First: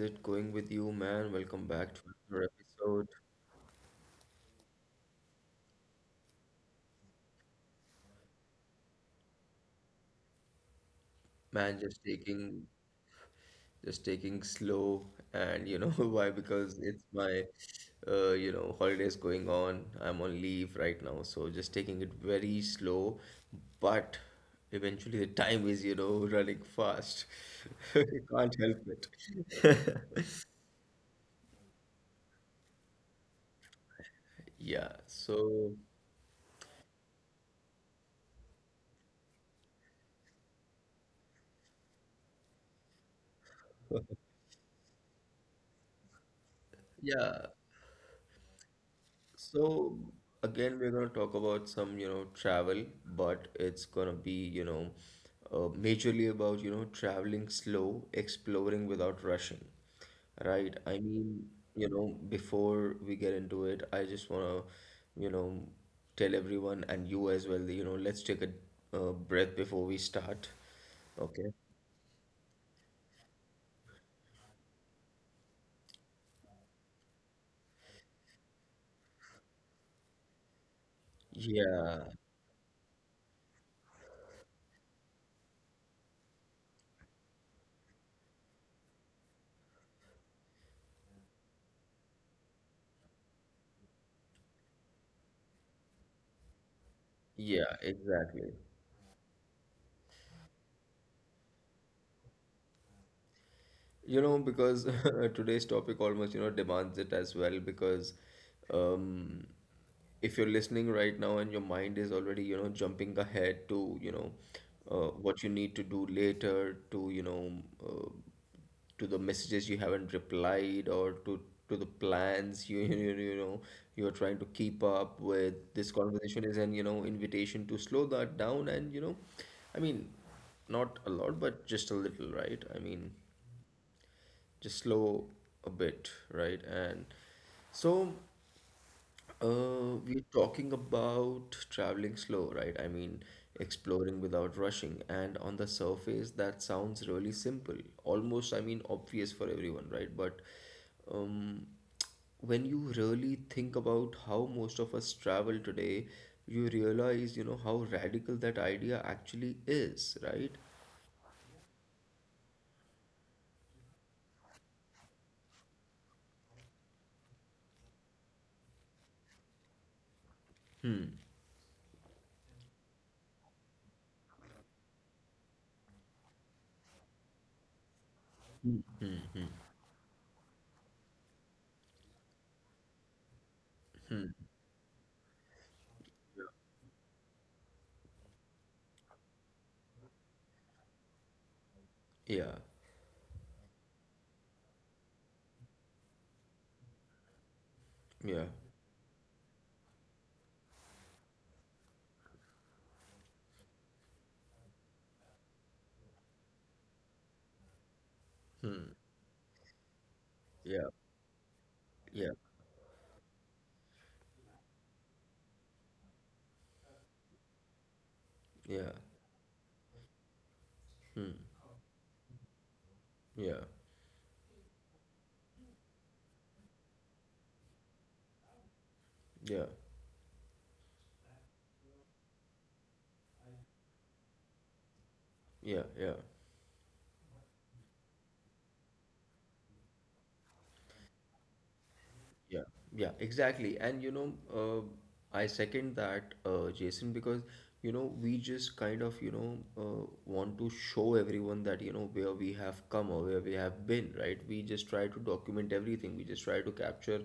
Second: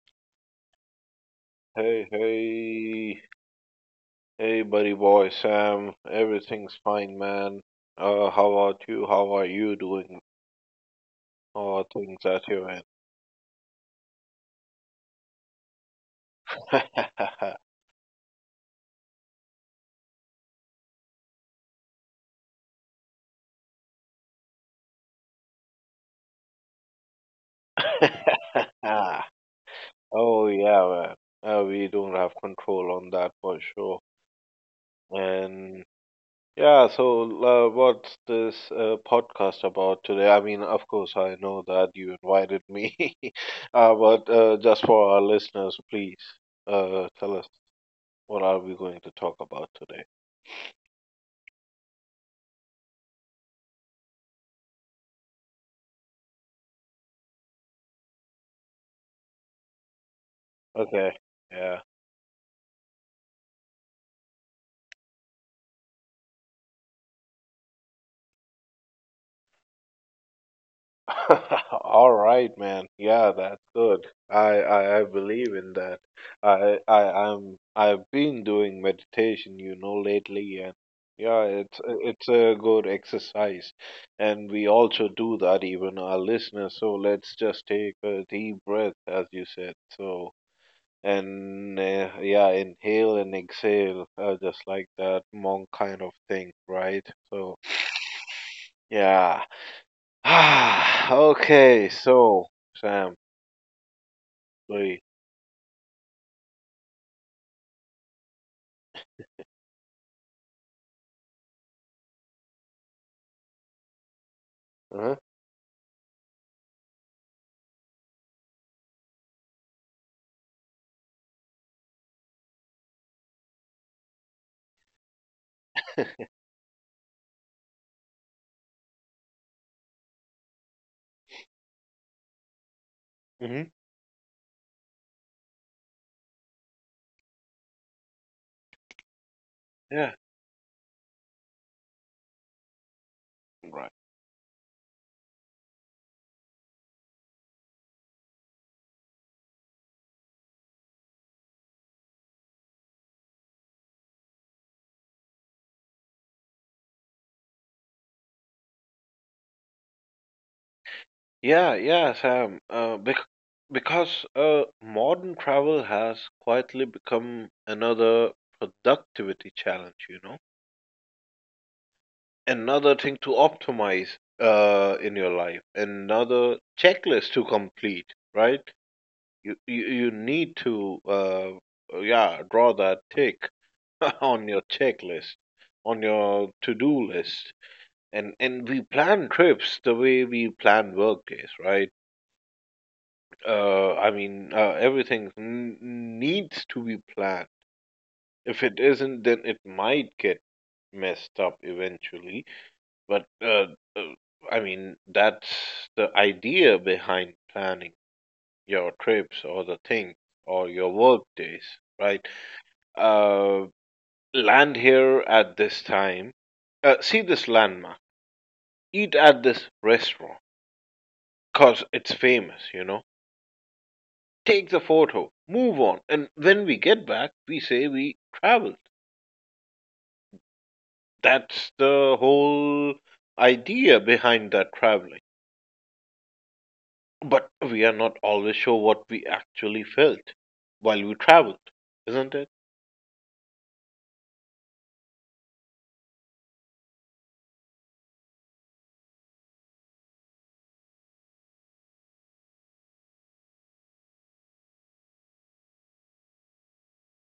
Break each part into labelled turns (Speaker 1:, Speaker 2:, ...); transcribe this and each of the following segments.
Speaker 1: it going with you, man? Welcome back to
Speaker 2: Hey,
Speaker 1: another episode.
Speaker 2: hey, hey, buddy boy, Sam. Everything's fine, man. How about you? How are you doing? How
Speaker 1: Man,
Speaker 2: are
Speaker 1: just
Speaker 2: things at
Speaker 1: taking
Speaker 2: your end?
Speaker 1: just taking slow. And you know why? Because it's my you know, holidays going on. I'm on leave right now, so just taking it very slow, but eventually the time is, you know, running fast. Can't help it.
Speaker 2: Oh, yeah, man. We don't have control on that for sure.
Speaker 1: Yeah, so
Speaker 2: And yeah, so what's this podcast about today? I mean, of course, I know that you invited me, uh, but uh, just for our listeners, please tell
Speaker 1: yeah,
Speaker 2: us. What are we going to talk about
Speaker 1: so
Speaker 2: today?
Speaker 1: again, we're going to talk about some, you know, travel, but it's going to be, you know, majorly about, you know, traveling slow, exploring without rushing, right? I
Speaker 2: Okay.
Speaker 1: mean,
Speaker 2: Yeah.
Speaker 1: you know, before we get into it, I just want to, you know, tell everyone and you as well, that, you know, let's take a breath before we start. Okay.
Speaker 2: All right, man. Yeah, that's good. I believe in that. I've been doing meditation, you know, lately, and yeah, it's
Speaker 1: Yeah.
Speaker 2: it's a good exercise, and we also do that even our listeners. So let's just take a deep breath, as you said. So and yeah, inhale and exhale, just like that monk kind of thing, right? So.
Speaker 1: Yeah, exactly.
Speaker 2: Yeah. Okay, so Sam,
Speaker 1: You know, because
Speaker 2: please.
Speaker 1: today's topic almost, you know, demands it as well. Because um, if you're listening right now and your mind is already, you know, jumping ahead to, you know,
Speaker 2: Uh-huh.
Speaker 1: what you need to do later, to, you know, uh, to the messages you haven't replied, or to the plans you know you're trying to keep up with this conversation is an, you know, invitation to slow that down, and you know, I mean, not a lot, but just a little, right? I mean,
Speaker 2: Mm-hmm.
Speaker 1: just slow a bit, right? And so
Speaker 2: Yeah.
Speaker 1: we're talking about traveling slow, right? I mean,
Speaker 2: Right.
Speaker 1: exploring without rushing. And on the surface, that sounds really simple, almost, I mean, obvious for everyone, right? But um, when you really think about how most of us travel today, you realize, you know, how radical that idea actually is, right?
Speaker 2: Yeah, yeah, Sam. Because modern travel has quietly become another productivity challenge, you know? Another thing to optimize in your life, another checklist to complete, right? You need to yeah, draw that tick on your checklist, on your to-do list. And we plan trips the way we plan workdays, right?
Speaker 1: Yeah,
Speaker 2: I mean, everything needs to be planned.
Speaker 1: yeah,
Speaker 2: If it isn't, then it might get messed up eventually. But uh, I mean, that's the idea behind planning your trips or the thing or
Speaker 1: yeah,
Speaker 2: your work days, right?
Speaker 1: yeah,
Speaker 2: Uh, Land here at this time. See this landmark.
Speaker 1: yeah,
Speaker 2: Eat at this restaurant because it's famous, you know.
Speaker 1: yeah.
Speaker 2: Take the photo, move on. And when we get back, we say we traveled.
Speaker 1: Yeah.
Speaker 2: That's the whole idea behind that traveling.
Speaker 1: Yeah. Yeah.
Speaker 2: But we are not always sure what we actually felt while we traveled, isn't it?
Speaker 1: Yeah, yeah, exactly. And you know, uh, I second that, Jason, because you know, we just kind of, you know, want to show everyone that, you know, where we have come or where we have been, right? We just try to document everything. We just try to capture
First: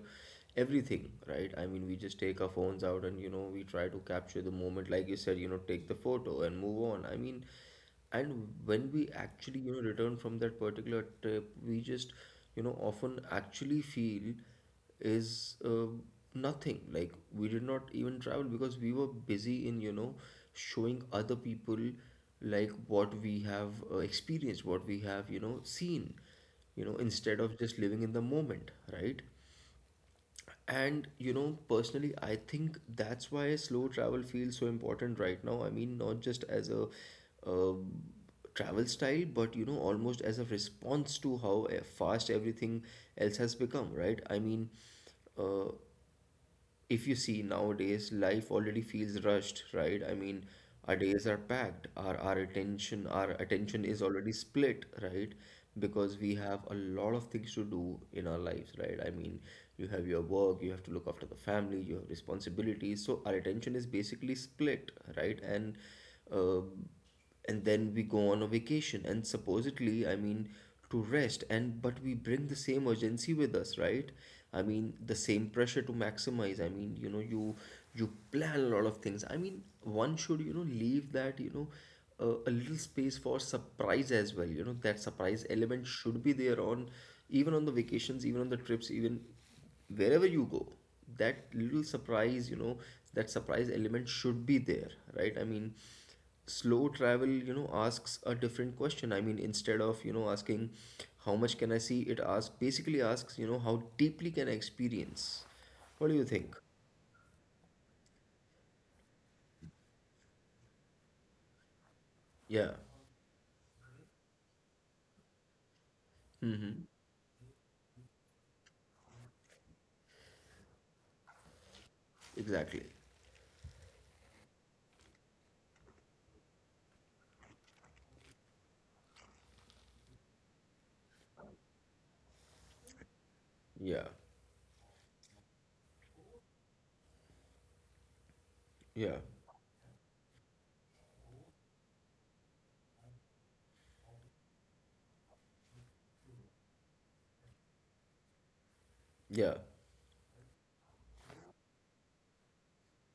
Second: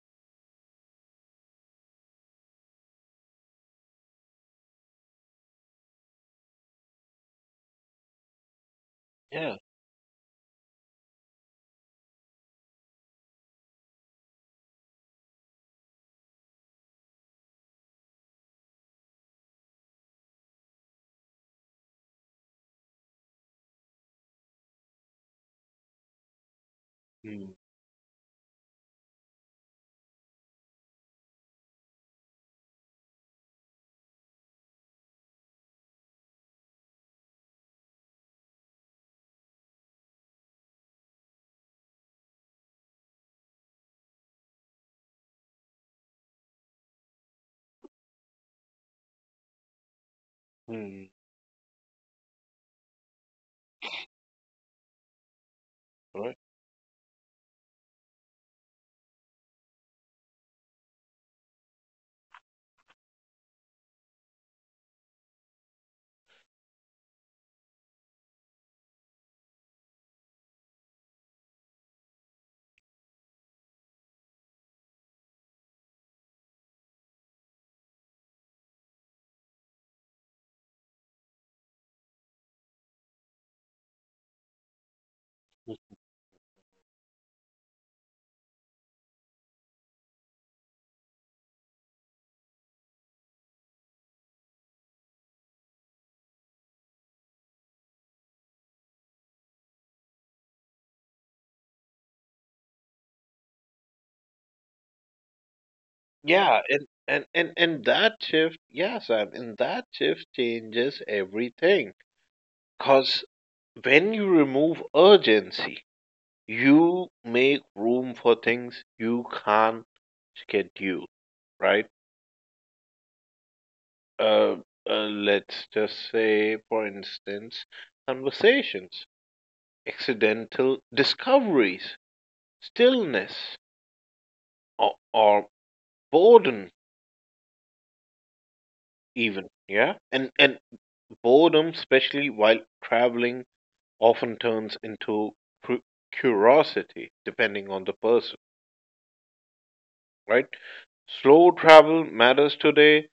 Speaker 1: everything, right? I mean, we just take our phones out and, you know, we try to capture the moment, like you said, you know, take the photo and move on. I mean, and when we
Speaker 2: Yeah.
Speaker 1: actually, you know, return from that particular trip, we just, you know, often actually feel is nothing like we did not even travel, because we were busy in, you know, showing other people like what we have experienced, what we have, you know, seen, you know, instead
Speaker 2: Mm,
Speaker 1: of just living in the moment, right? And you know, personally, I think that's why slow travel feels so important right now. I mean, not just as a uh, travel style, but you know, almost as a response to how fast everything else has become, right? I mean, uh, if you see nowadays, life already feels rushed, right? I mean, our
Speaker 2: mm,
Speaker 1: days are packed, our attention, our attention is already split, right? Because we
Speaker 2: right.
Speaker 1: have a lot of things to do in our lives, right? I mean, you have your work, you have to look after the family, you have responsibilities. So our attention is basically split, right? Uh, and then we go on a vacation and supposedly, I mean, to rest, and but we bring the same urgency with us, right? I mean, the same pressure to maximize. I mean, you know, you plan a lot of things. I mean, one should, you know, leave that, you know, a little space for surprise as well, you know, that surprise element should be there on, even on the vacations, even on the trips, even wherever you go, that little surprise, you know, that surprise element should be there, right? I mean, slow travel, you know, asks a different question. I mean, instead of, you know, asking how much can I see, it asks, basically asks, you know, how deeply can I experience? What do you think?
Speaker 2: Yeah, and that shift, yes, Sam, and that shift changes everything.
Speaker 1: Yeah,
Speaker 2: Because when you remove urgency, you make room for things you can't schedule, right?
Speaker 1: exactly.
Speaker 2: Uh, let's just say, for instance, conversations, accidental discoveries, stillness,
Speaker 1: Yeah,
Speaker 2: or boredom,
Speaker 1: yeah,
Speaker 2: even. Yeah, and boredom, especially while traveling, often turns into cu- curiosity, depending on the person.
Speaker 1: yeah.
Speaker 2: Right? Slow travel matters today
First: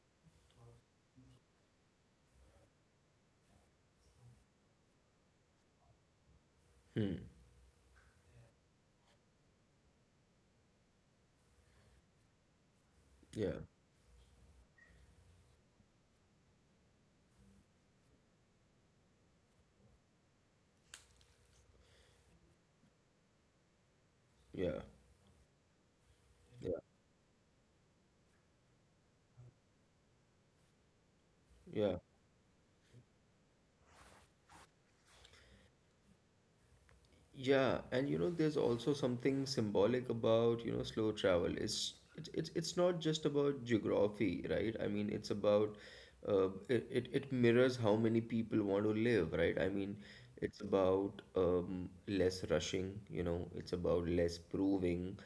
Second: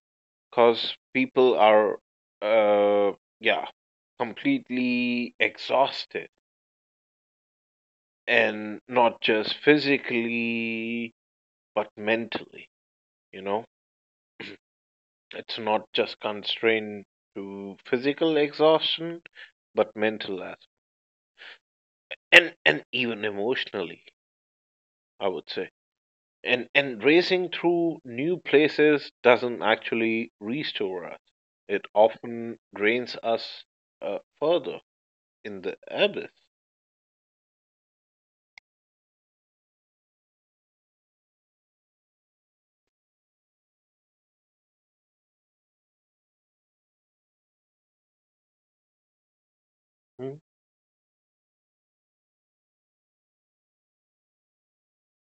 Speaker 2: because people are, uh, yeah, completely exhausted
Speaker 1: Hmm.
Speaker 2: and not just physically, but mentally, you
Speaker 1: Yeah,
Speaker 2: know? It's not just constrained to physical exhaustion, but mental as and even emotionally,
Speaker 1: yeah,
Speaker 2: I would say. And
Speaker 1: yeah,
Speaker 2: and racing through new places doesn't actually restore us. It
Speaker 1: yeah.
Speaker 2: often drains us further in the abyss.
Speaker 1: Yeah, and you know, there's also something symbolic about, you know, slow travel. It's not just about geography, right? I mean, it's about it, it mirrors how many people want to live, right? I mean,
Speaker 2: Mm.
Speaker 1: it's about less rushing, you know, it's about less proving,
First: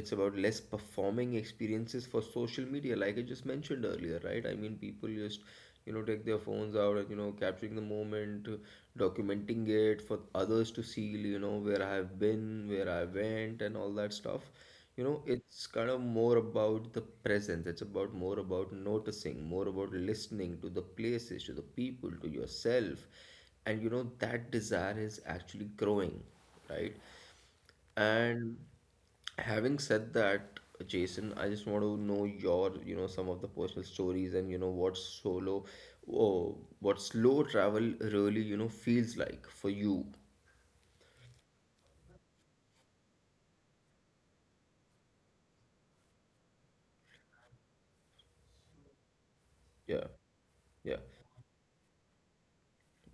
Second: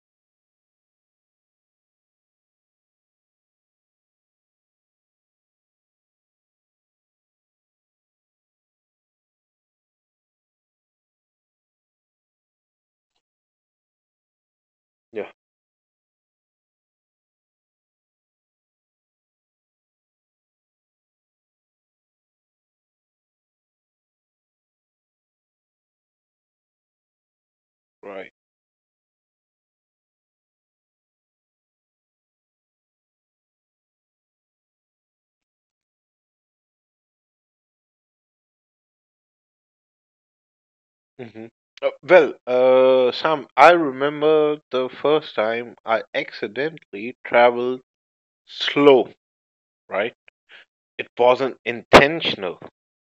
Speaker 1: it's about less performing experiences for social media, like I just mentioned earlier, right? I mean, people just, you know, take their phones out and, you know, capturing the moment, documenting it for others to see, you know, where I have been, where I went, and all that stuff. You know,
Speaker 2: Yeah,
Speaker 1: it's kind of more about the presence. It's about more about noticing, more about listening to the places, to the people, to yourself. And you know, that desire is actually growing, right?
Speaker 2: right.
Speaker 1: And having said that, Jason, I just want to know your, you know, some of the personal stories and, you know, what solo, oh, what slow travel really, you know, feels like for you.
Speaker 2: Hmm. Well, Sam, I remember the first time I accidentally traveled slow.
Speaker 1: Yeah,
Speaker 2: Right,
Speaker 1: yeah,
Speaker 2: it wasn't intentional.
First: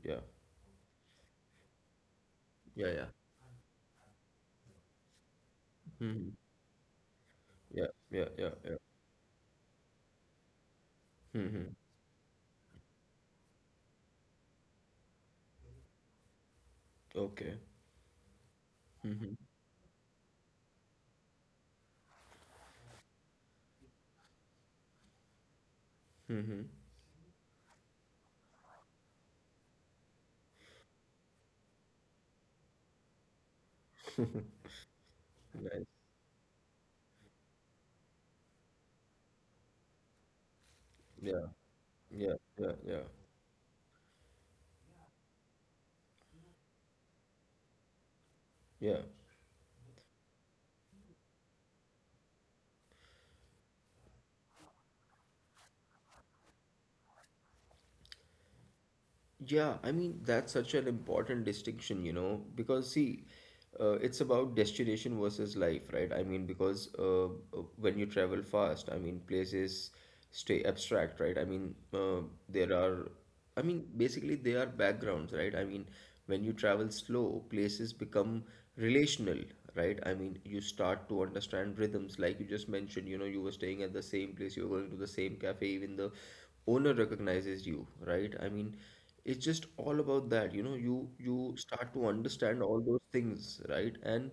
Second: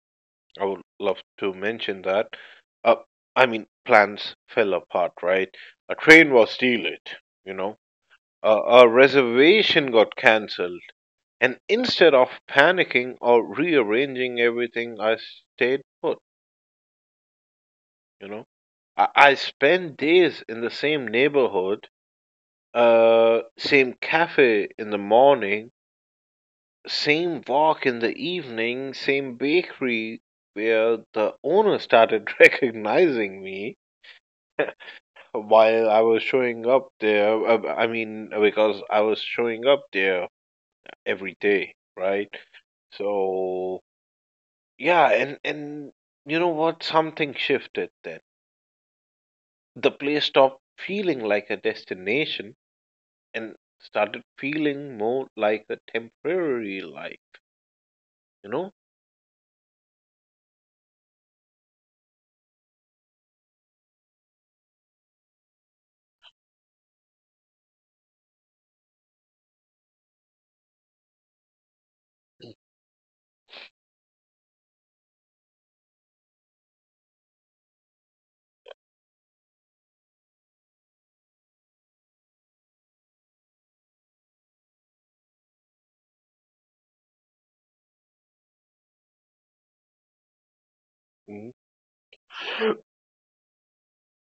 Speaker 1: yeah,
Speaker 2: I would love to mention that.
Speaker 1: yeah,
Speaker 2: Uh,
Speaker 1: yeah.
Speaker 2: I mean, plans fell apart. Right, a train
Speaker 1: Hmm.
Speaker 2: was delayed. You know.
Speaker 1: Yeah, yeah, yeah, yeah.
Speaker 2: Our reservation got cancelled, and
Speaker 1: Hmm.
Speaker 2: instead of panicking or rearranging everything, I stayed put.
Speaker 1: Okay.
Speaker 2: You know, I,
Speaker 1: Hmm.
Speaker 2: I spent days in the same neighborhood, same cafe in the morning, same walk in the evening, same bakery where the owner started recognizing me
Speaker 1: Nice.
Speaker 2: while I was showing up there. I mean, because I was showing up there every
Speaker 1: Yeah,
Speaker 2: day, right?
Speaker 1: yeah, yeah, yeah,
Speaker 2: So yeah, and you know what? Something shifted then.
Speaker 1: yeah.
Speaker 2: The place stopped feeling like a destination and started feeling more like a temporary life, you know?
Speaker 1: Yeah, I mean, that's such an important distinction, you know, because see, it's about destination versus life, right? I mean, because when you travel fast, I mean, places stay abstract, right? I mean, there are, I mean, basically, they are backgrounds, right? I mean, when you travel slow, places become relational, right? I mean, you start to understand rhythms, like you just mentioned, you know, you were staying at the same place, you were going to the same cafe, even the owner recognizes you, right? I mean, it's just all about that, you know, you
Speaker 2: Mm.
Speaker 1: start to understand all those things, right? And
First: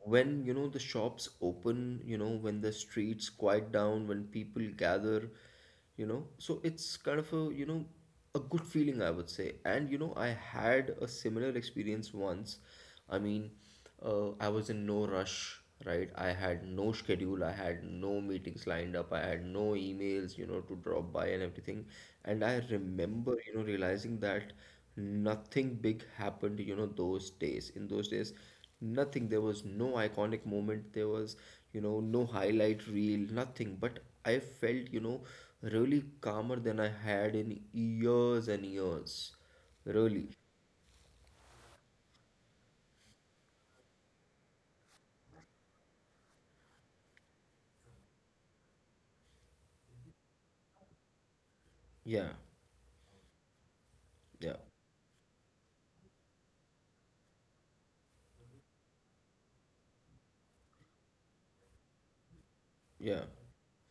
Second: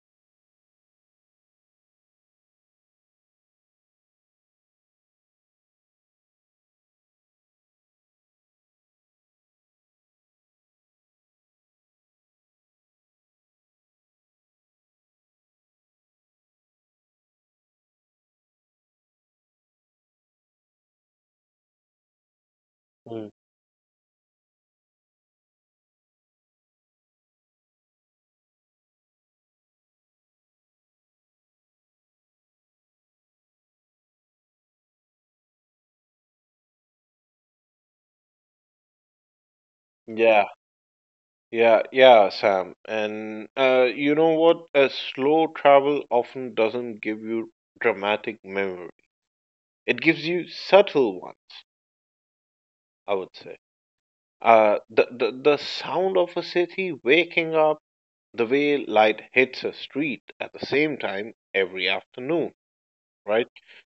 Speaker 1: when, you know, the shops open, you know, when the streets quiet down, when people gather, you know, so it's kind of a, you know, a good feeling, I would say. And you know, I had a similar experience once, I mean, I was in no rush, right? I had no schedule, I had no meetings lined up, I had no emails, you know, to drop by and everything. And I
Speaker 2: Mm.
Speaker 1: remember, you know, realizing that nothing big happened, you know, those days. In those days, nothing. There was no iconic moment, there was, you know, no highlight reel, nothing. But I felt, you know, really calmer than I had in years and years. Really.
Speaker 2: Yeah, yeah, yeah, Sam. And you know what? A slow travel often doesn't give you dramatic memory. It gives you subtle ones,
Speaker 1: Yeah,
Speaker 2: I would say.
Speaker 1: yeah,
Speaker 2: The the sound of a city waking up, the way light hits a street at the same time every afternoon,
Speaker 1: yeah,
Speaker 2: right?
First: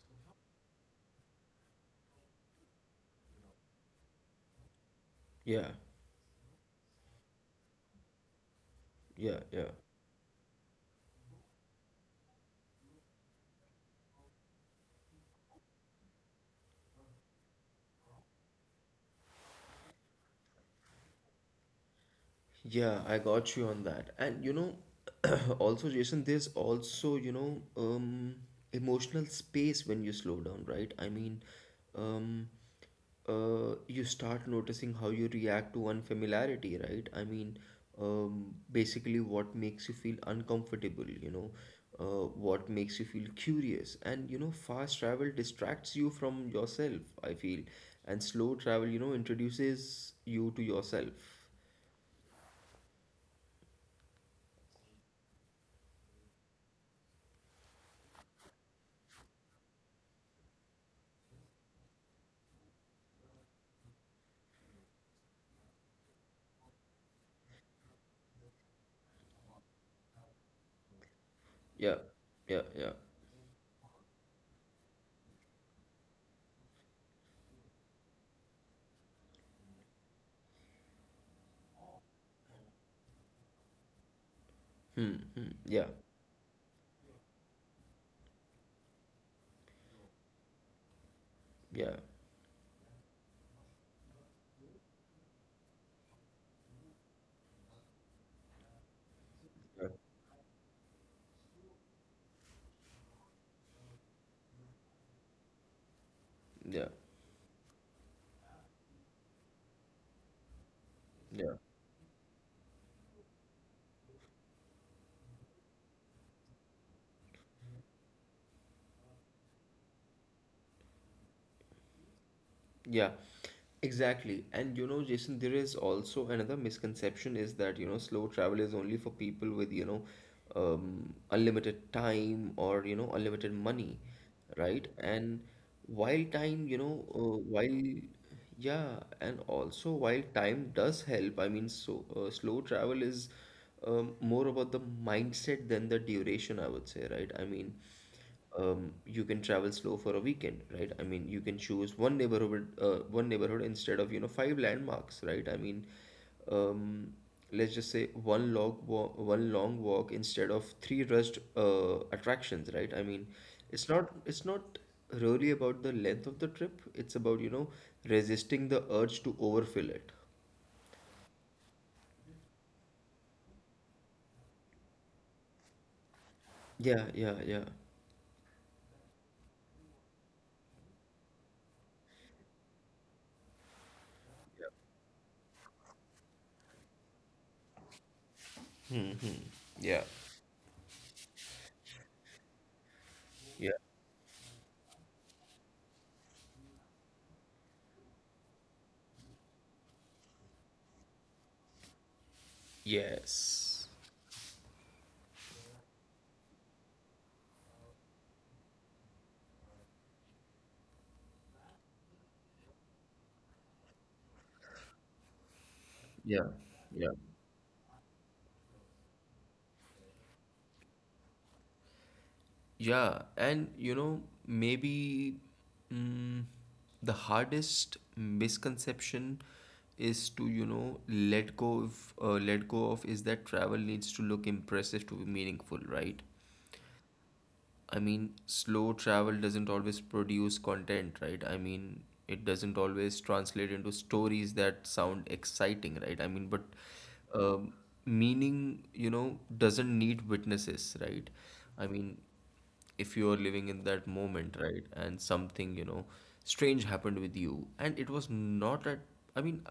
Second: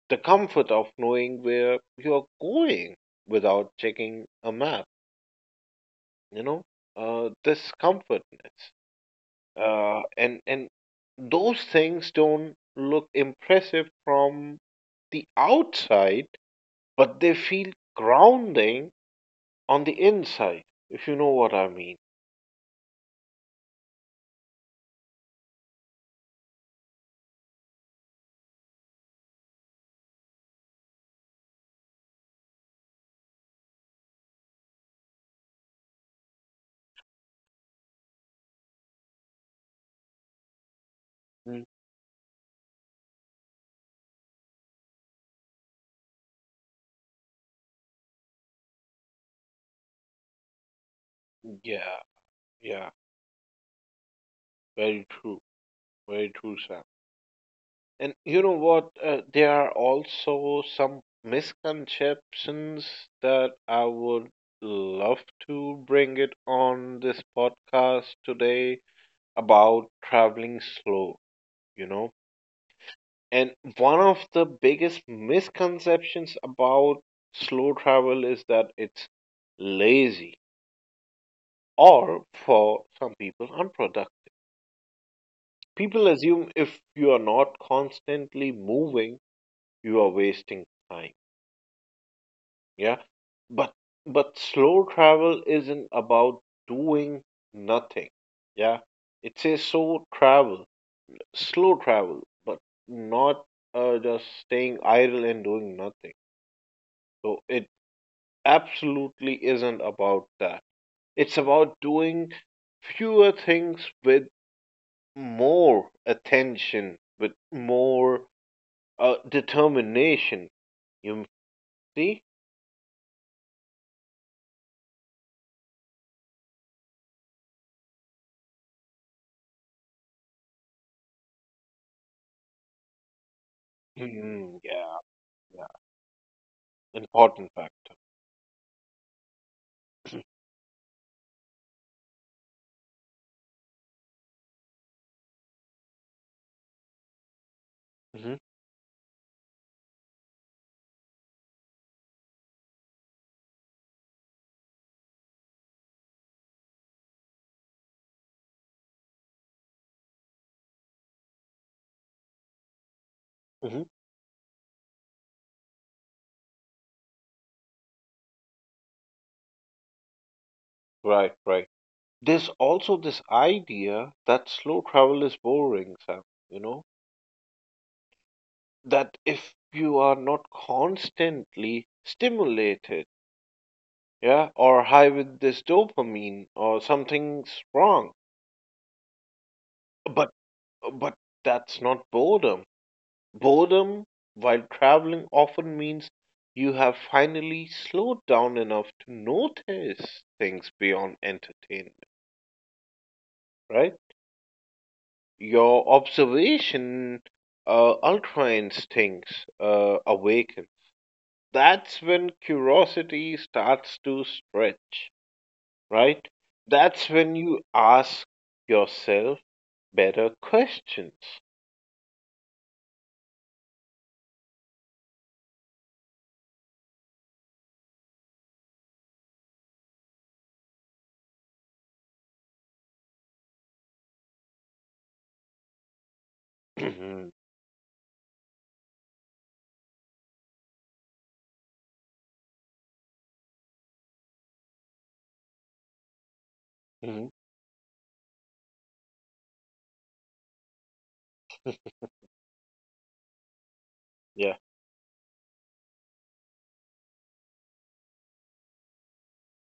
Speaker 2: The comfort of knowing where you're going without checking a map,
Speaker 1: yeah.
Speaker 2: you know, this comfortness,
Speaker 1: Yeah, yeah.
Speaker 2: and those things don't look impressive from the outside, but they feel grounding on the inside, if you know what I mean.
Speaker 1: Yeah, I got you on that. And you know, also Jason, there's also, you know, emotional space when you slow down, right? I mean, um you start noticing how you react to unfamiliarity, right? I mean, basically what makes you feel uncomfortable, you know,
Speaker 2: Mm.
Speaker 1: what makes you feel curious. And you know, fast travel distracts you from yourself, I feel. And slow travel, you know, introduces you to yourself.
Speaker 2: Yeah, yeah. Very true. Very true, Sam. And you know what? There are also some misconceptions that I would love to bring it on this podcast today about traveling slow, you
Speaker 1: Yeah,
Speaker 2: know?
Speaker 1: yeah, yeah.
Speaker 2: And one of the biggest misconceptions about slow travel is that it's lazy or for some people unproductive.
Speaker 1: Hmm, hmm, yeah,
Speaker 2: People assume if you are not constantly moving, you are wasting time.
Speaker 1: yeah,
Speaker 2: Yeah, but but slow travel isn't about doing nothing. Yeah, it says
Speaker 1: yeah,
Speaker 2: so, travel slow travel but not just staying idle and doing nothing.
Speaker 1: yeah,
Speaker 2: So it absolutely isn't about that. It's
Speaker 1: yeah,
Speaker 2: about doing fewer things with more attention with more determination, you see.
Speaker 1: yeah. Exactly. And you know, Jason, there is also another misconception is that, you know, slow travel is only for people with, you know, unlimited time or, you know, unlimited money,
Speaker 2: Hmm,
Speaker 1: right?
Speaker 2: yeah
Speaker 1: And
Speaker 2: yeah
Speaker 1: while time, you know,
Speaker 2: important
Speaker 1: while,
Speaker 2: fact.
Speaker 1: yeah, and also while time does help, I mean, so slow travel is more about the mindset than the duration, I would say, right? I mean,
Speaker 2: Mhm,
Speaker 1: you can travel slow for a weekend, right? I mean, you can choose one neighborhood instead of, you know, five landmarks, right? I mean, um, let's just say one long walk instead of three rushed attractions, right? I mean,
Speaker 2: mhm.
Speaker 1: it's not really about the length of the trip. It's about, you know, resisting the urge to overfill it.
Speaker 2: Right, right. There's also this idea that slow travel is boring, Sam. You know,
Speaker 1: Yeah, yeah, yeah,
Speaker 2: that if you are not constantly stimulated, yeah, or high with this dopamine or something's wrong.
Speaker 1: yeah,
Speaker 2: But but that's not boredom.
Speaker 1: yeah,
Speaker 2: Boredom while traveling often means you have finally slowed down enough to notice things beyond entertainment,
Speaker 1: yes,
Speaker 2: right? Your observation outlines things, awakens. That's when curiosity starts to stretch, right?
Speaker 1: yeah,
Speaker 2: That's
Speaker 1: yeah.
Speaker 2: when you ask yourself better questions.
Speaker 1: Yeah, and you know, maybe mm, the hardest misconception is to, you know, let go of, is that travel needs to look impressive to be meaningful, right?
Speaker 2: Hmm.
Speaker 1: I mean, slow travel doesn't always produce content, right? I mean, it doesn't always translate into stories that sound exciting, right? I mean, but
Speaker 2: Hmm.
Speaker 1: um, meaning, you know, doesn't need witnesses, right? I mean, if you are living in that
Speaker 2: Yeah.
Speaker 1: moment, right, and something, you know, strange happened with you, and it was not at, I mean,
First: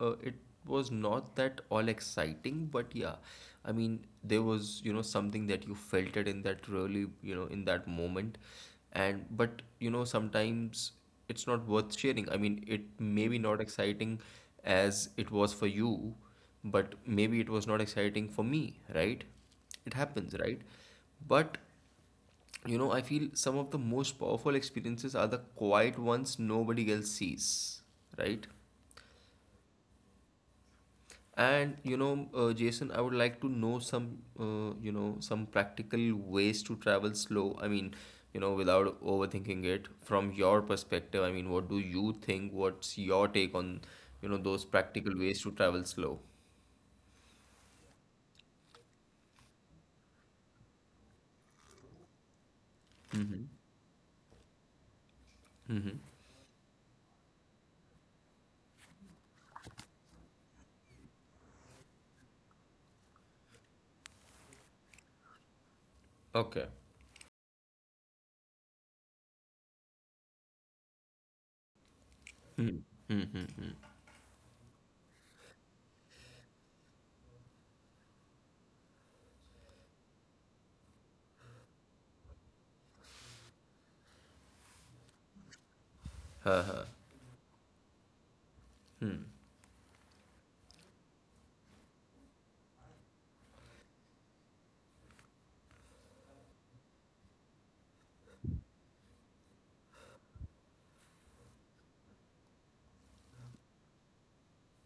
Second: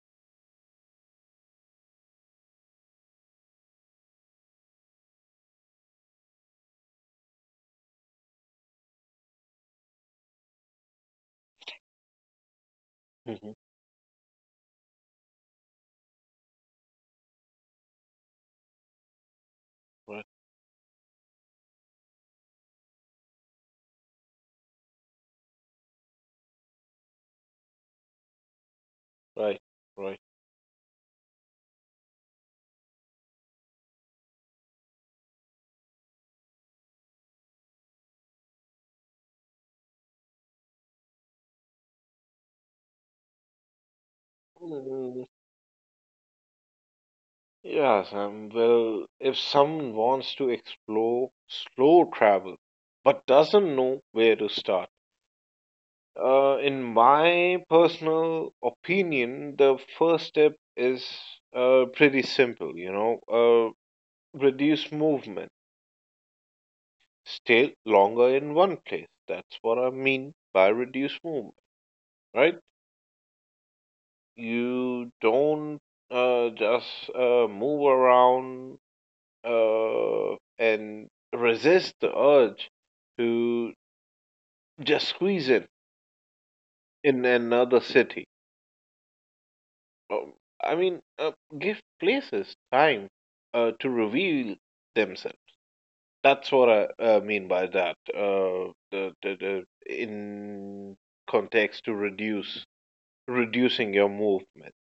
Speaker 1: it was not that all exciting, but yeah, I mean, there was, you know, something that you felt it in that really, you know, in that moment. And, but, you know, sometimes it's not worth sharing. I mean, it may be
Speaker 2: Hmm.
Speaker 1: not exciting as it was for you, but maybe it was not exciting for me, right? It
Speaker 2: Right.
Speaker 1: happens, right? But, you know, I feel some of the most powerful experiences are the quiet ones nobody else sees, right?
Speaker 2: Right. Right.
Speaker 1: And Jason, I would like to know some, some practical ways to travel slow. Without overthinking it from your perspective. I mean, what do you think? What's your take on, those practical
Speaker 2: Mm,
Speaker 1: ways to travel slow?
Speaker 2: yeah, Sam. Well, if someone wants to explore slow travel but
Speaker 1: Mm-hmm.
Speaker 2: doesn't know where to start, in my personal opinion, the first step is pretty simple, you know, reduce movement,
Speaker 1: Okay.
Speaker 2: stay longer in one place. That's what I mean by reduce movement, right? You don't just move around and resist the urge to just squeeze in another city. Um, I mean, give places time to reveal themselves. That's what I mean by that. The in context to reduce reducing your movement.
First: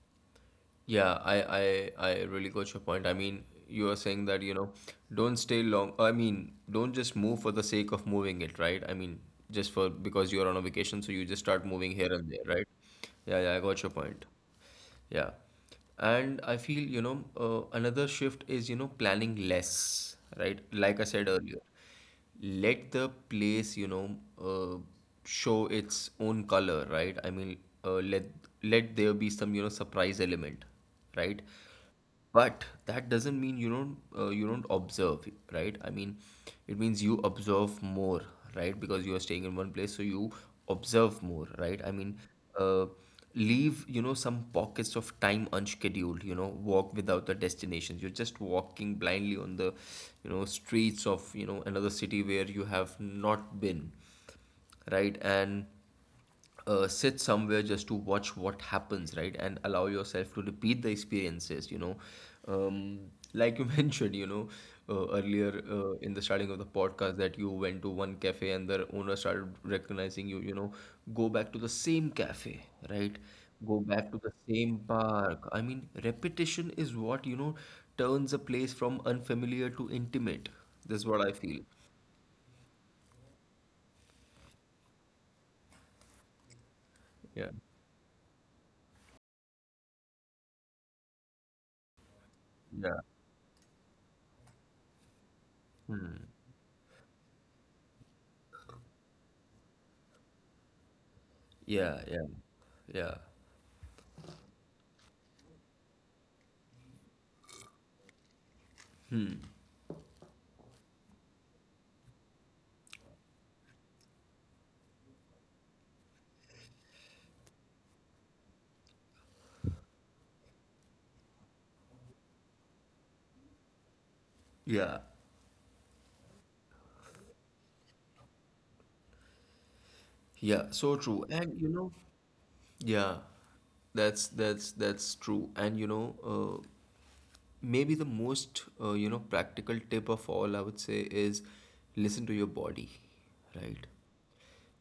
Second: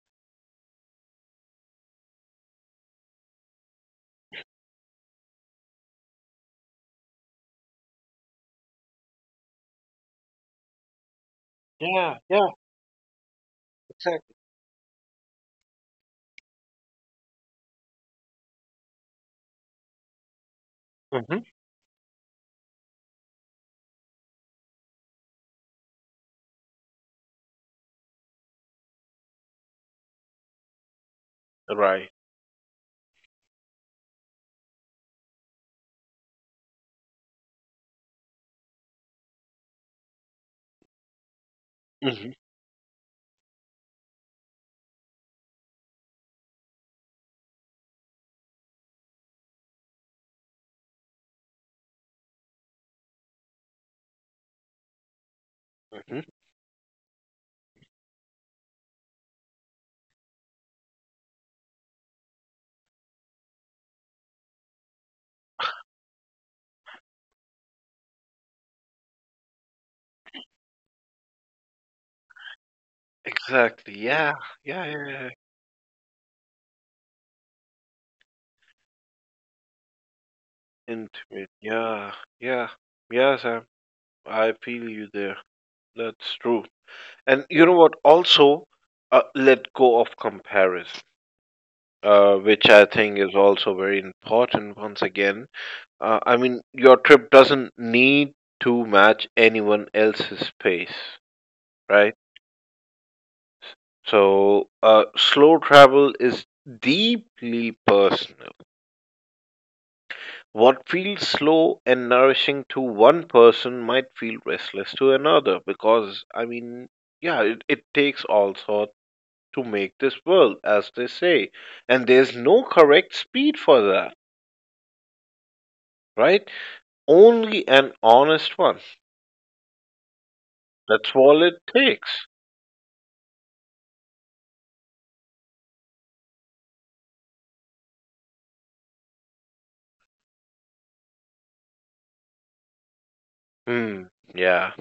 Speaker 1: Yeah, I really got your point. I mean, you are saying that, don't stay long. I mean, don't just move for the sake of moving it, right? I mean, just for because you're on a vacation, so you just start moving here
Speaker 2: Yeah,
Speaker 1: and there,
Speaker 2: yeah,
Speaker 1: right? Yeah, yeah, I got your point.
Speaker 2: exactly.
Speaker 1: Yeah. And I feel, another shift is, planning less, right? Like I said
Speaker 2: Hmm.
Speaker 1: earlier, let the place, uh, show its own color, right? I mean, let let there be some, surprise element, right?
Speaker 2: Right.
Speaker 1: But that doesn't mean you don't observe, right? I mean, it means you observe more, right? Because you are staying in one place, so you observe more, right? I mean,
Speaker 2: Hmm.
Speaker 1: uh, leave, some pockets of time unscheduled, you know, walk without the destinations. You're just walking blindly on the, streets of, another city where you have not been, right? And
Speaker 2: Hmm.
Speaker 1: sit somewhere just to watch what happens, right? And allow yourself to repeat the experiences, you know. Um, like you mentioned, earlier in the starting of the podcast that you went to one cafe and the owner started recognizing you, you know, go back to the same cafe, right? Go
Speaker 2: Exactly.
Speaker 1: back to the
Speaker 2: Yeah,
Speaker 1: same
Speaker 2: yeah, yeah, yeah, yeah.
Speaker 1: park. I mean, repetition is what, turns a place from unfamiliar to intimate. That's what I
Speaker 2: Intimate.
Speaker 1: feel.
Speaker 2: Yeah, yeah, yeah, Sam. I feel you there. That's true. And
Speaker 1: Yeah.
Speaker 2: you know what? Also, let go of comparison. Which I
Speaker 1: Yeah.
Speaker 2: think is also very important once again. I mean, your trip doesn't need to match anyone else's pace,
Speaker 1: Yeah.
Speaker 2: right?
Speaker 1: Yeah. Yeah.
Speaker 2: So, slow travel is deeply personal. What feels slow and nourishing to one person might feel restless to another because, I mean, yeah, it takes all sorts to make this world, as they say, and there's no correct speed for that,
Speaker 1: Yeah.
Speaker 2: right? Only an honest one.
Speaker 1: Yeah, so
Speaker 2: That's
Speaker 1: true.
Speaker 2: all it
Speaker 1: And you know,
Speaker 2: takes.
Speaker 1: yeah, that's true. And you know, uh, maybe the most practical tip of all I would say is listen to your body, right?
Speaker 2: Hmm. Yeah.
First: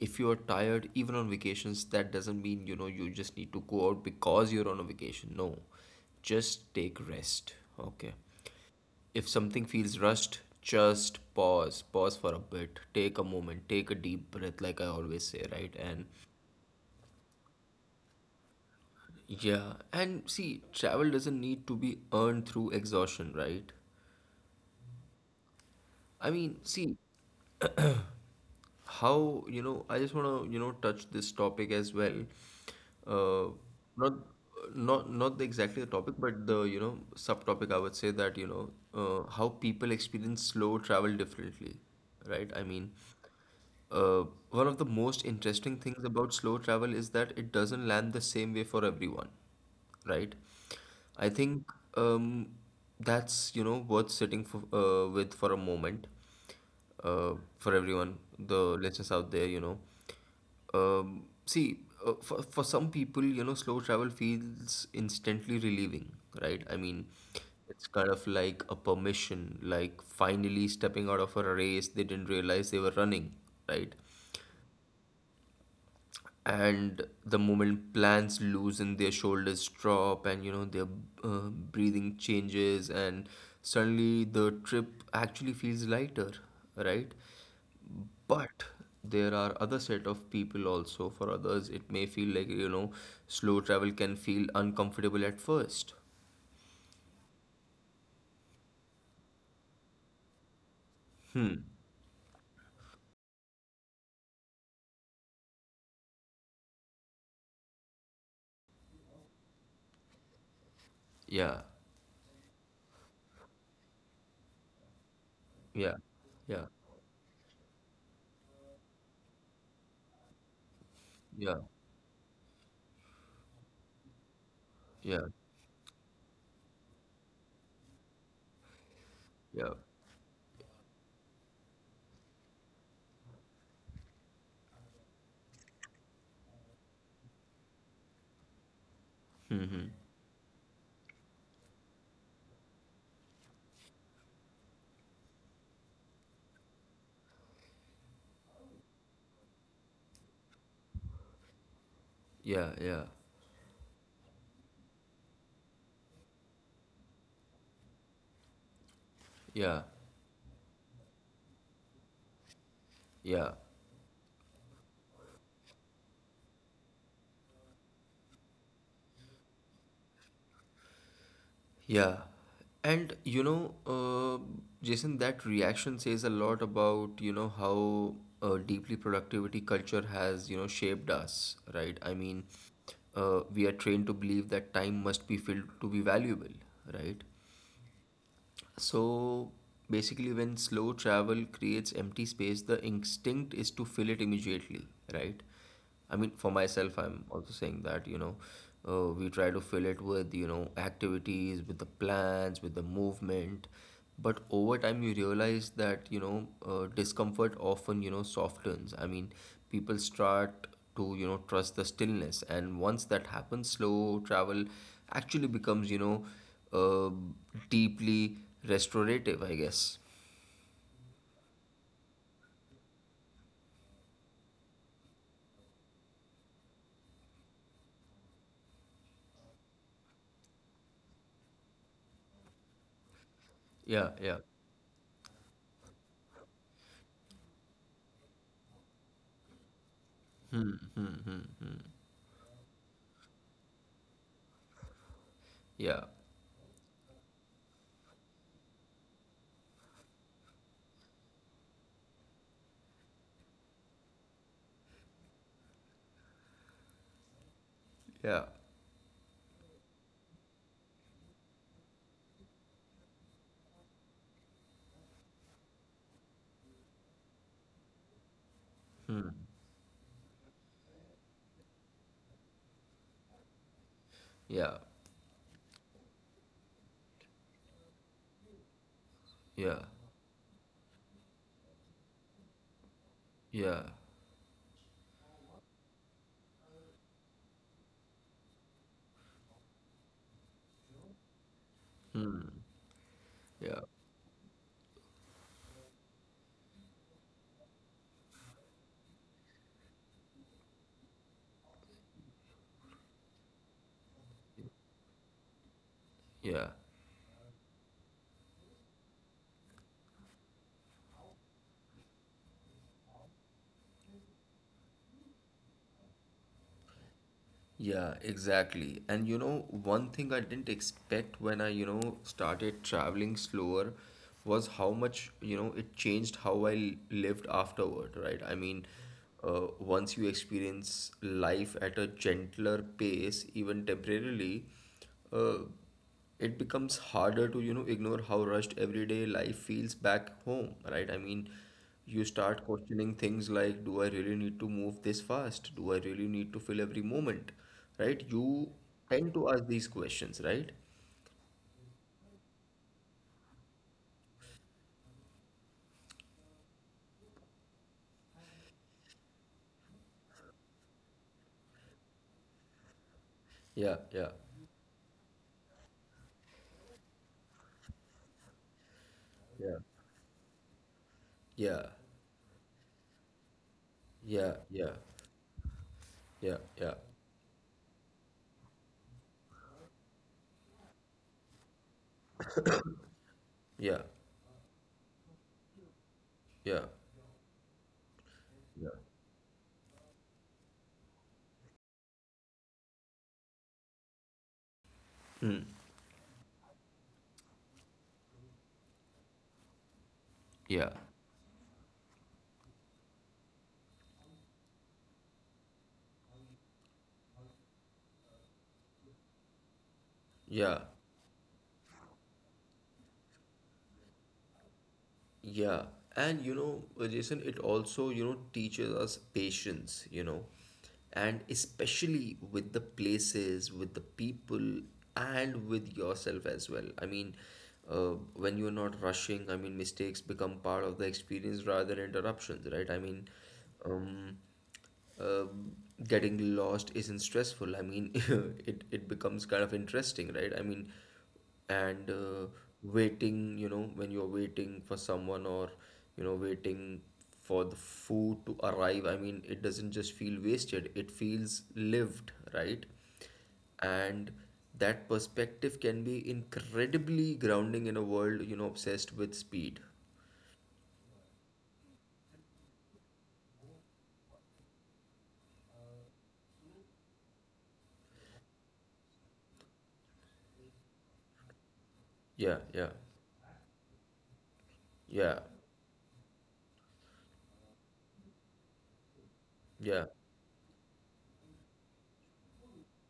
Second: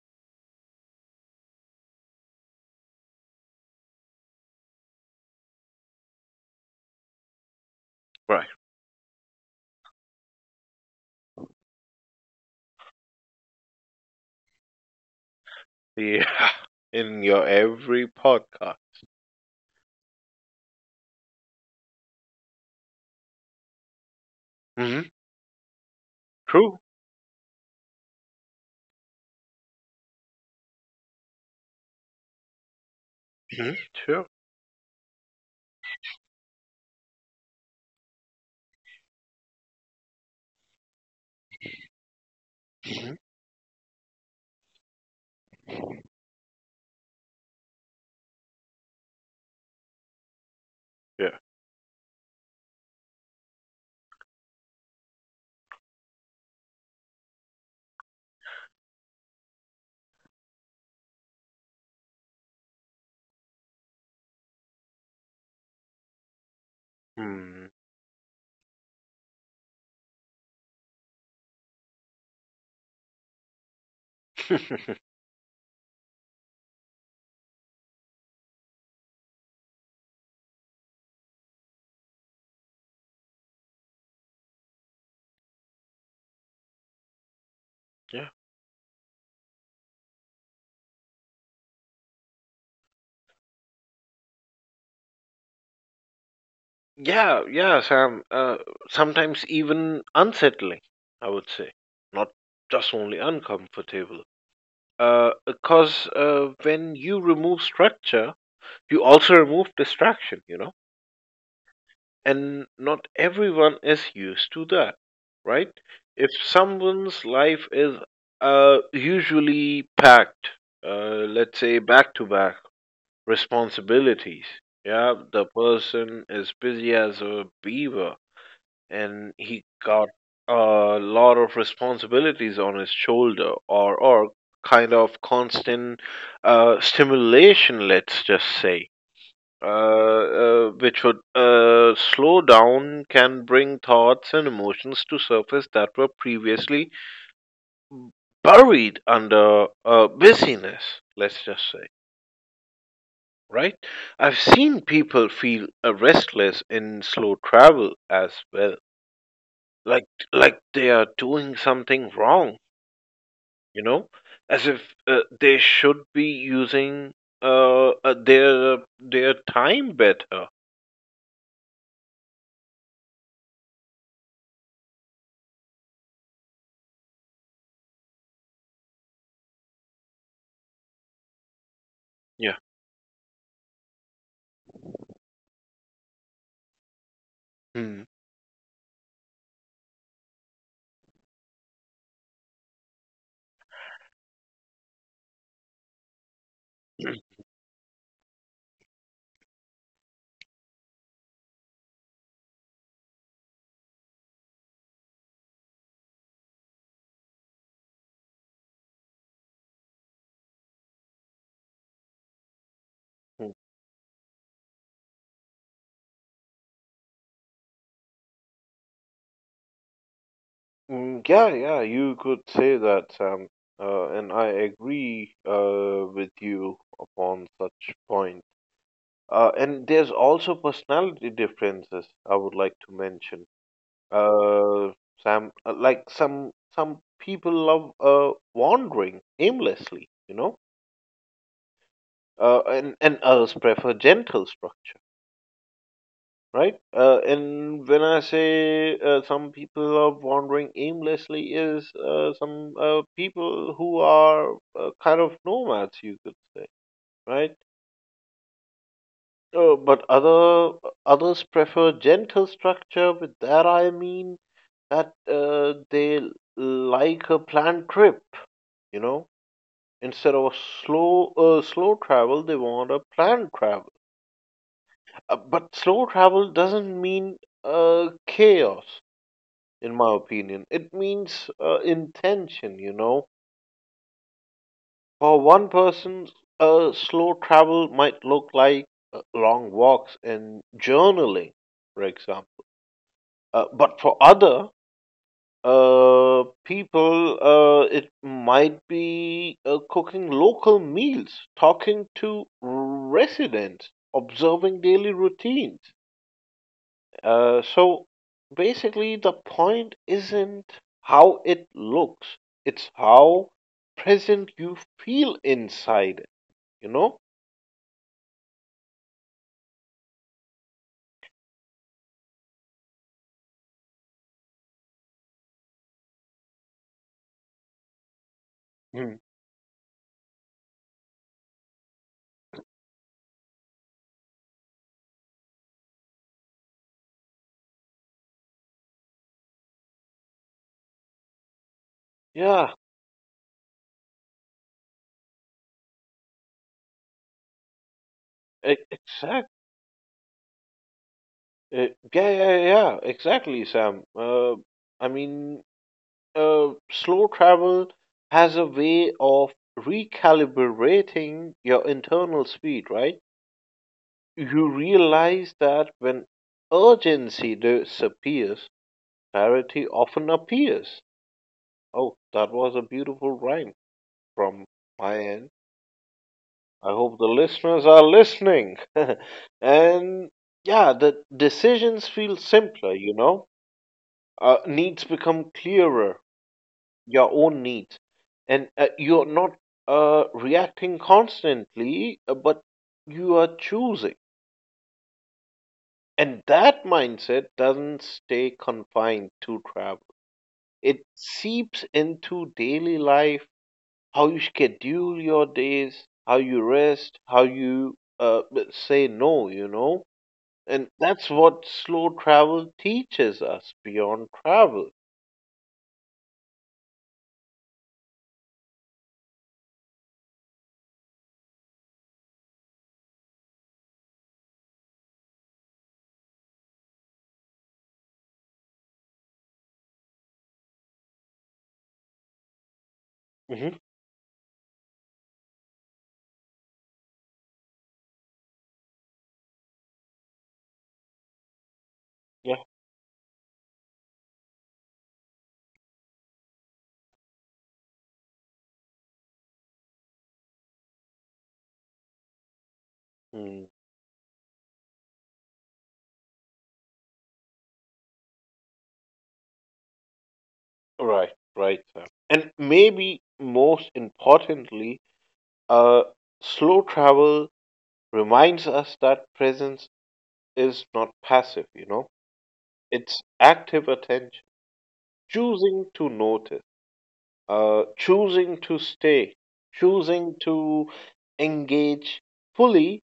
Speaker 1: If you are tired, even on vacations, that doesn't mean, you know, you just need to go out because you're on a vacation. No, just take rest. Okay.
Speaker 2: Right.
Speaker 1: If something feels rushed, just pause, pause for a bit, take a moment, take a deep breath, like I always say, right? And
Speaker 2: Yeah. In your every podcast.
Speaker 1: yeah, and see, travel doesn't need to be earned through exhaustion, right?
Speaker 2: Hmm.
Speaker 1: I mean,
Speaker 2: True.
Speaker 1: see, how, I just want to, touch this topic as well. Uh,
Speaker 2: Hmm.
Speaker 1: not,
Speaker 2: Sure.
Speaker 1: not the- exactly the topic, but the, subtopic, I would say that, how people experience slow travel differently, right? I mean,
Speaker 2: Hmm.
Speaker 1: Uh, one of the most interesting things about slow travel is that it doesn't land the same way for everyone, right? I
Speaker 2: Yeah.
Speaker 1: think um, that's, worth sitting for, with for a moment for everyone, the listeners out there, you know. Um, see, for some people, you know, slow travel feels instantly relieving, right? I mean,
Speaker 2: Hmm.
Speaker 1: it's kind of like a permission, like finally stepping out of a race they didn't realize they were running, right? And the moment plans loosen, their shoulders drop, and, their breathing changes, and suddenly the trip actually feels lighter, right?
Speaker 2: Yeah.
Speaker 1: But there are other set of people also. For others it may feel like, you know, slow travel can feel uncomfortable at first.
Speaker 2: Yeah. Yeah. Sam. Sometimes even unsettling. I would
Speaker 1: Hmm.
Speaker 2: say not just only uncomfortable. Because when you remove structure, you also remove distraction. You know.
Speaker 1: Yeah,
Speaker 2: And not everyone is used to that, right?
Speaker 1: yeah,
Speaker 2: If
Speaker 1: yeah,
Speaker 2: someone's life is usually packed,
Speaker 1: yeah,
Speaker 2: let's say back to back responsibilities, yeah,
Speaker 1: yeah,
Speaker 2: the person is busy as a beaver and he
Speaker 1: yeah.
Speaker 2: got a lot of responsibilities on his shoulder or kind of constant stimulation, let's just say.
Speaker 1: Hmm.
Speaker 2: uh,
Speaker 1: Hmm.
Speaker 2: uh, which would uh, slow down can bring thoughts and emotions to surface that were previously buried under busyness, let's just say,
Speaker 1: Yeah, yeah,
Speaker 2: right? I've seen people feel restless in slow travel as well,
Speaker 1: yeah,
Speaker 2: like like they are doing something wrong,
Speaker 1: yeah.
Speaker 2: you know, as if they should be using their their time better.
Speaker 1: Yeah. And you know, Jason, that reaction says a lot about, how deeply productivity culture has, shaped us, right? I mean,
Speaker 2: Yeah.
Speaker 1: we are trained to believe that time must be filled to be valuable, right?
Speaker 2: Hmm.
Speaker 1: So basically, when slow travel creates empty space, the instinct is to fill it immediately, right? I mean, for myself, I'm also saying that, we try to fill it with, activities, with the plans, with the movement. But over time, you realize that, discomfort often, softens. I mean, people start to, trust the stillness. And once that happens, slow travel actually becomes, uh, deeply restorative, I guess.
Speaker 2: Mm, yeah, yeah, you could say that, Sam, and I agree with you upon such point. And there's also personality differences I would like to mention.
Speaker 1: Yeah, yeah,
Speaker 2: Uh, Sam, like some people love wandering aimlessly, you know, and others prefer gentle structure.
Speaker 1: yeah,
Speaker 2: Right? And when I say some people are wandering aimlessly, is some people who are kind of nomads, you could say, right?
Speaker 1: yeah,
Speaker 2: But others prefer gentle structure. With that, I mean that they like a planned trip, you know. Instead of slow travel, they want a planned travel.
Speaker 1: yeah,
Speaker 2: But slow travel doesn't mean chaos,
Speaker 1: yeah,
Speaker 2: in my opinion. It means intention, you know.
Speaker 1: yeah,
Speaker 2: For one person, slow travel might look like long walks and journaling, for example. Uh,
Speaker 1: yeah,
Speaker 2: but for other uh, people, it might be cooking local meals, talking to residents, observing daily routines.
Speaker 1: yeah,
Speaker 2: So basically, the point isn't how it looks, it's how present you feel inside it, you know?
Speaker 1: yeah, exactly. And you know, one thing I didn't expect when I, started traveling slower was how much, it changed how I lived afterward, right? I mean,
Speaker 2: Mm.
Speaker 1: once you experience life at a gentler pace, even temporarily, uh, it becomes harder to, you know, ignore how rushed everyday life feels back home, right? I mean, you start
Speaker 2: Yeah,
Speaker 1: questioning things like, do I really need to move this fast? Do I really need to fill every moment, right? You tend to
Speaker 2: exactly.
Speaker 1: ask these questions, right?
Speaker 2: Yeah, yeah, yeah, exactly, Sam. I mean, slow travel has a way of recalibrating your internal speed, right?
Speaker 1: Yeah, yeah,
Speaker 2: You realize that when urgency disappears,
Speaker 1: yeah,
Speaker 2: clarity often appears.
Speaker 1: yeah,
Speaker 2: Oh, that was a beautiful rhyme
Speaker 1: yeah,
Speaker 2: from
Speaker 1: yeah,
Speaker 2: my end.
Speaker 1: yeah,
Speaker 2: I hope the listeners are listening. And yeah, the decisions feel simpler, you know.
Speaker 1: yeah,
Speaker 2: Needs become clearer,
Speaker 1: yeah,
Speaker 2: your own needs. And you're not reacting constantly, but you are choosing. And that mindset doesn't stay confined to travel,
Speaker 1: yeah, yeah,
Speaker 2: it seeps into daily life, how you schedule your days, how you rest, how you say no, you know.
Speaker 1: yeah.
Speaker 2: And that's what slow travel teaches us beyond travel.
Speaker 1: Yeah, and you know, Jason, it also, teaches us patience, you know, and especially with the places, with the people, and with yourself as well. I mean, when you're not rushing, I mean, mistakes become part of the experience rather than interruptions, right? I mean,
Speaker 2: Hmm.
Speaker 1: um, um, getting lost isn't stressful. I mean, it becomes kind of interesting, right? I mean, and
Speaker 2: Yeah.
Speaker 1: waiting, you know, when you're waiting for someone or, you know, waiting for the food to arrive. I mean, it doesn't just feel wasted. It feels lived, right?
Speaker 2: Hmm.
Speaker 1: And that perspective can be incredibly grounding in a world, you know, obsessed with speed.
Speaker 2: Right. Right. Sam. And maybe most importantly, uh, slow travel reminds us that presence is not passive, you know,
Speaker 1: Yeah, yeah,
Speaker 2: it's active attention,
Speaker 1: yeah,
Speaker 2: choosing to notice. Choosing to stay,
Speaker 1: yeah.
Speaker 2: choosing to engage fully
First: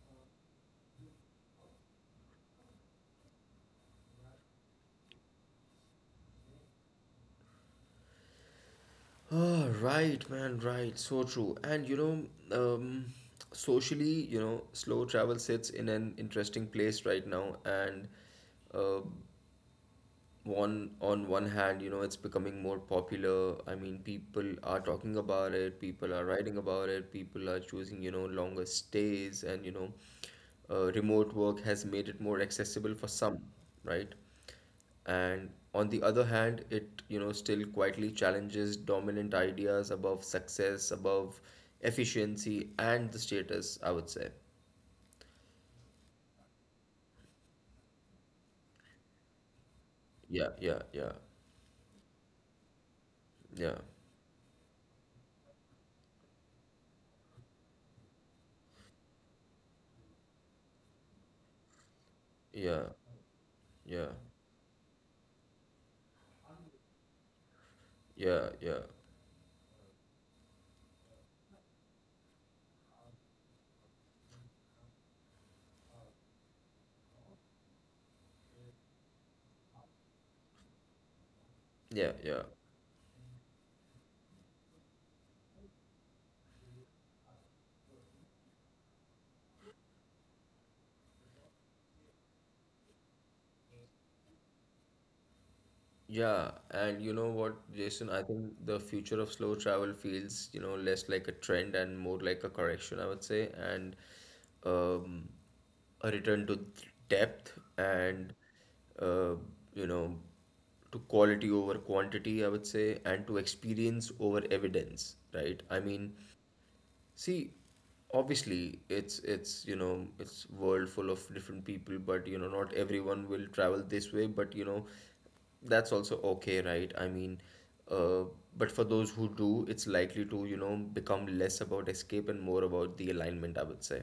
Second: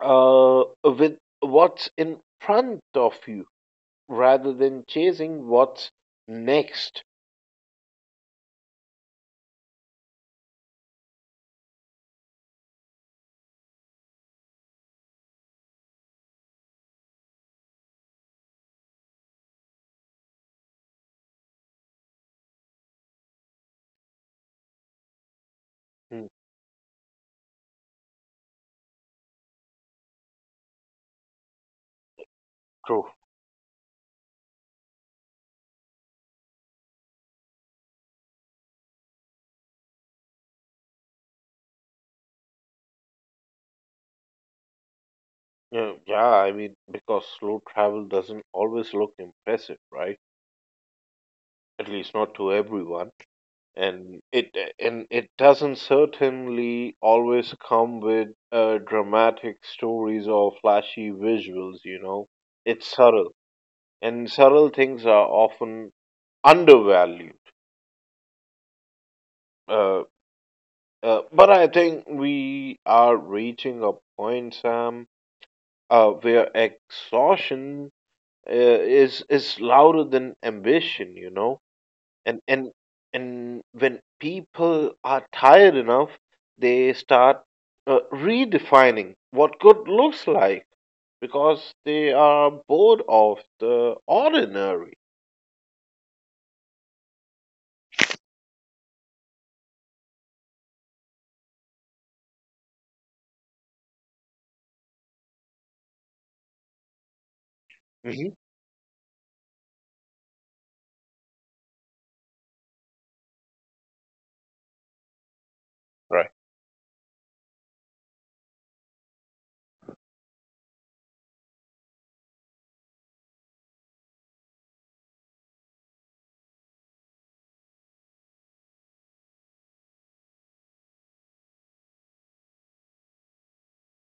Speaker 2: with what's in front of you rather than chasing what's next.
Speaker 1: Ah, right, man, right. So true. And you know, um, socially, you know, slow travel sits in an interesting place right now, and uh, one on one hand, you know, it's becoming more popular. I mean, people are talking about it, people are
Speaker 2: Mm.
Speaker 1: writing about it, people are choosing, you know, longer stays, and, remote work has made it more accessible for
Speaker 2: True.
Speaker 1: some, right? And on the other hand, it, you know, still quietly challenges dominant ideas above success, above efficiency and the status, I would say.
Speaker 2: Yeah, yeah, I mean, because slow travel doesn't always look impressive, right?
Speaker 1: Yeah, yeah, yeah,
Speaker 2: At least not to everyone,
Speaker 1: yeah,
Speaker 2: and it and it doesn't certainly always come with dramatic stories or flashy visuals. You know, it's
Speaker 1: yeah,
Speaker 2: subtle
Speaker 1: yeah,
Speaker 2: and several things are often undervalued.
Speaker 1: yeah, yeah,
Speaker 2: Uh, but I think we are reaching a point, Sam, where exhaustion is louder than ambition, you know,
Speaker 1: yeah,
Speaker 2: and
Speaker 1: yeah.
Speaker 2: and and when people are tired enough, they start redefining what good looks like because they are bored of the ordinary.
Speaker 1: Yeah, and you know what, Jason, I think the future of slow travel feels, you know, less like a trend and more like a correction, I would say, and um, a return to depth and,
Speaker 2: Mhm.
Speaker 1: uh, you know, to quality over quantity, I would say, and to experience over evidence, right? I mean, see, obviously, it's you know it's world full of different people, but you know not everyone will travel this way. But you know that's also okay, right? I mean, uh, but for those who do, it's likely to, you know, become less about escape and more about the alignment, I would say.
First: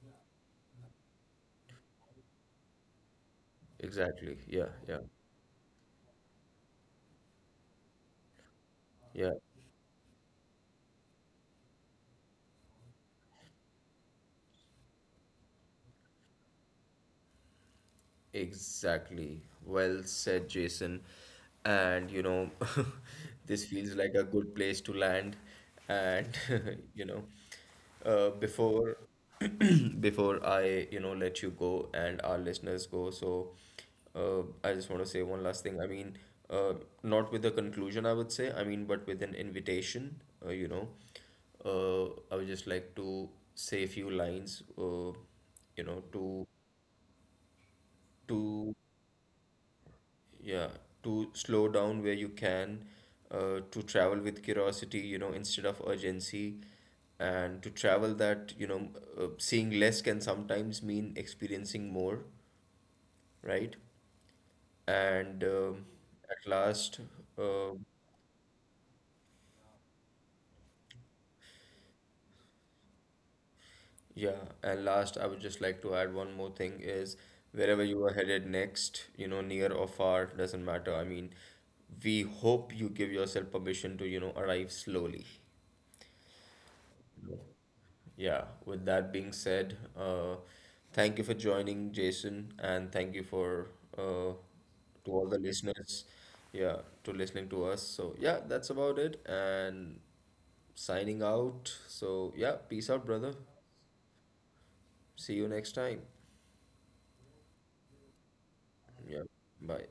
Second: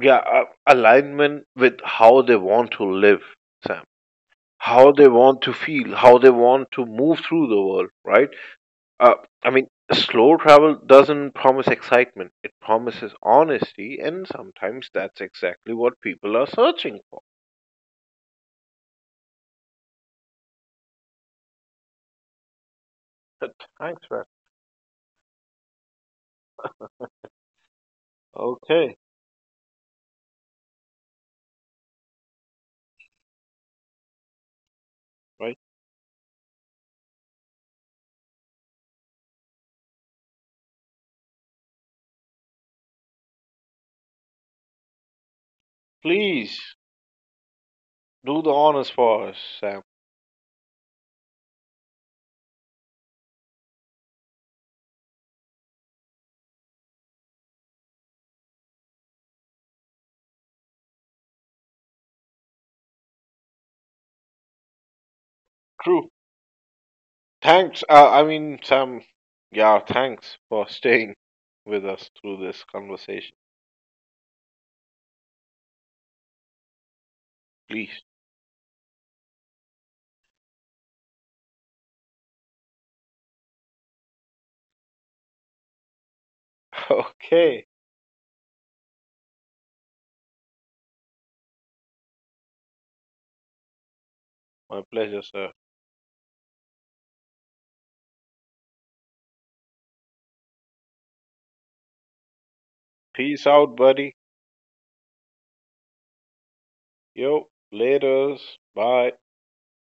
Speaker 2: Yeah, alignment with how they want to live, Sam,
Speaker 1: Exactly. Yeah.
Speaker 2: how
Speaker 1: Yeah.
Speaker 2: they want to feel, how they want to move through the world, right? uh,
Speaker 1: Yeah.
Speaker 2: I mean, slow travel doesn't promise excitement, it promises honesty and sometimes that's exactly what people are searching for.
Speaker 1: Exactly. Well said, Jason. And you know,
Speaker 2: But
Speaker 1: this feels
Speaker 2: thanks,
Speaker 1: like a
Speaker 2: man.
Speaker 1: good place to land. And you know,
Speaker 2: Okay.
Speaker 1: before before I, let you go and our listeners go, so I just want to say one
Speaker 2: Right.
Speaker 1: last thing. I mean, uh, not with a conclusion, I would say. I mean, but with an invitation. Uh, you know, I would just like to say a few lines. You know,
Speaker 2: Please do the
Speaker 1: to
Speaker 2: honors for us, Sam.
Speaker 1: yeah, to slow down where you can, to travel with curiosity, you know, instead of urgency, and to travel that, you know, seeing less can sometimes mean experiencing more, right? and
Speaker 2: True.
Speaker 1: at last uh,
Speaker 2: Thanks, Sam, yeah, thanks for staying with us through this conversation.
Speaker 1: yeah, and last I would just like to add one more thing is wherever
Speaker 2: Please.
Speaker 1: you are headed next, you know, near or far doesn't matter. I mean, we hope you give yourself permission to, you know, arrive slowly.
Speaker 2: Okay.
Speaker 1: Yeah, with that being said, thank you for joining, Jason, and thank you for uh,
Speaker 2: My
Speaker 1: to
Speaker 2: pleasure,
Speaker 1: all the
Speaker 2: sir.
Speaker 1: listeners, yeah, to listening to us. So yeah, that's about it, and signing out. So yeah, peace out, brother.
Speaker 2: Peace out, buddy.
Speaker 1: See you next time.
Speaker 2: Yo, laters. Bye.
Speaker 1: Yeah, bye.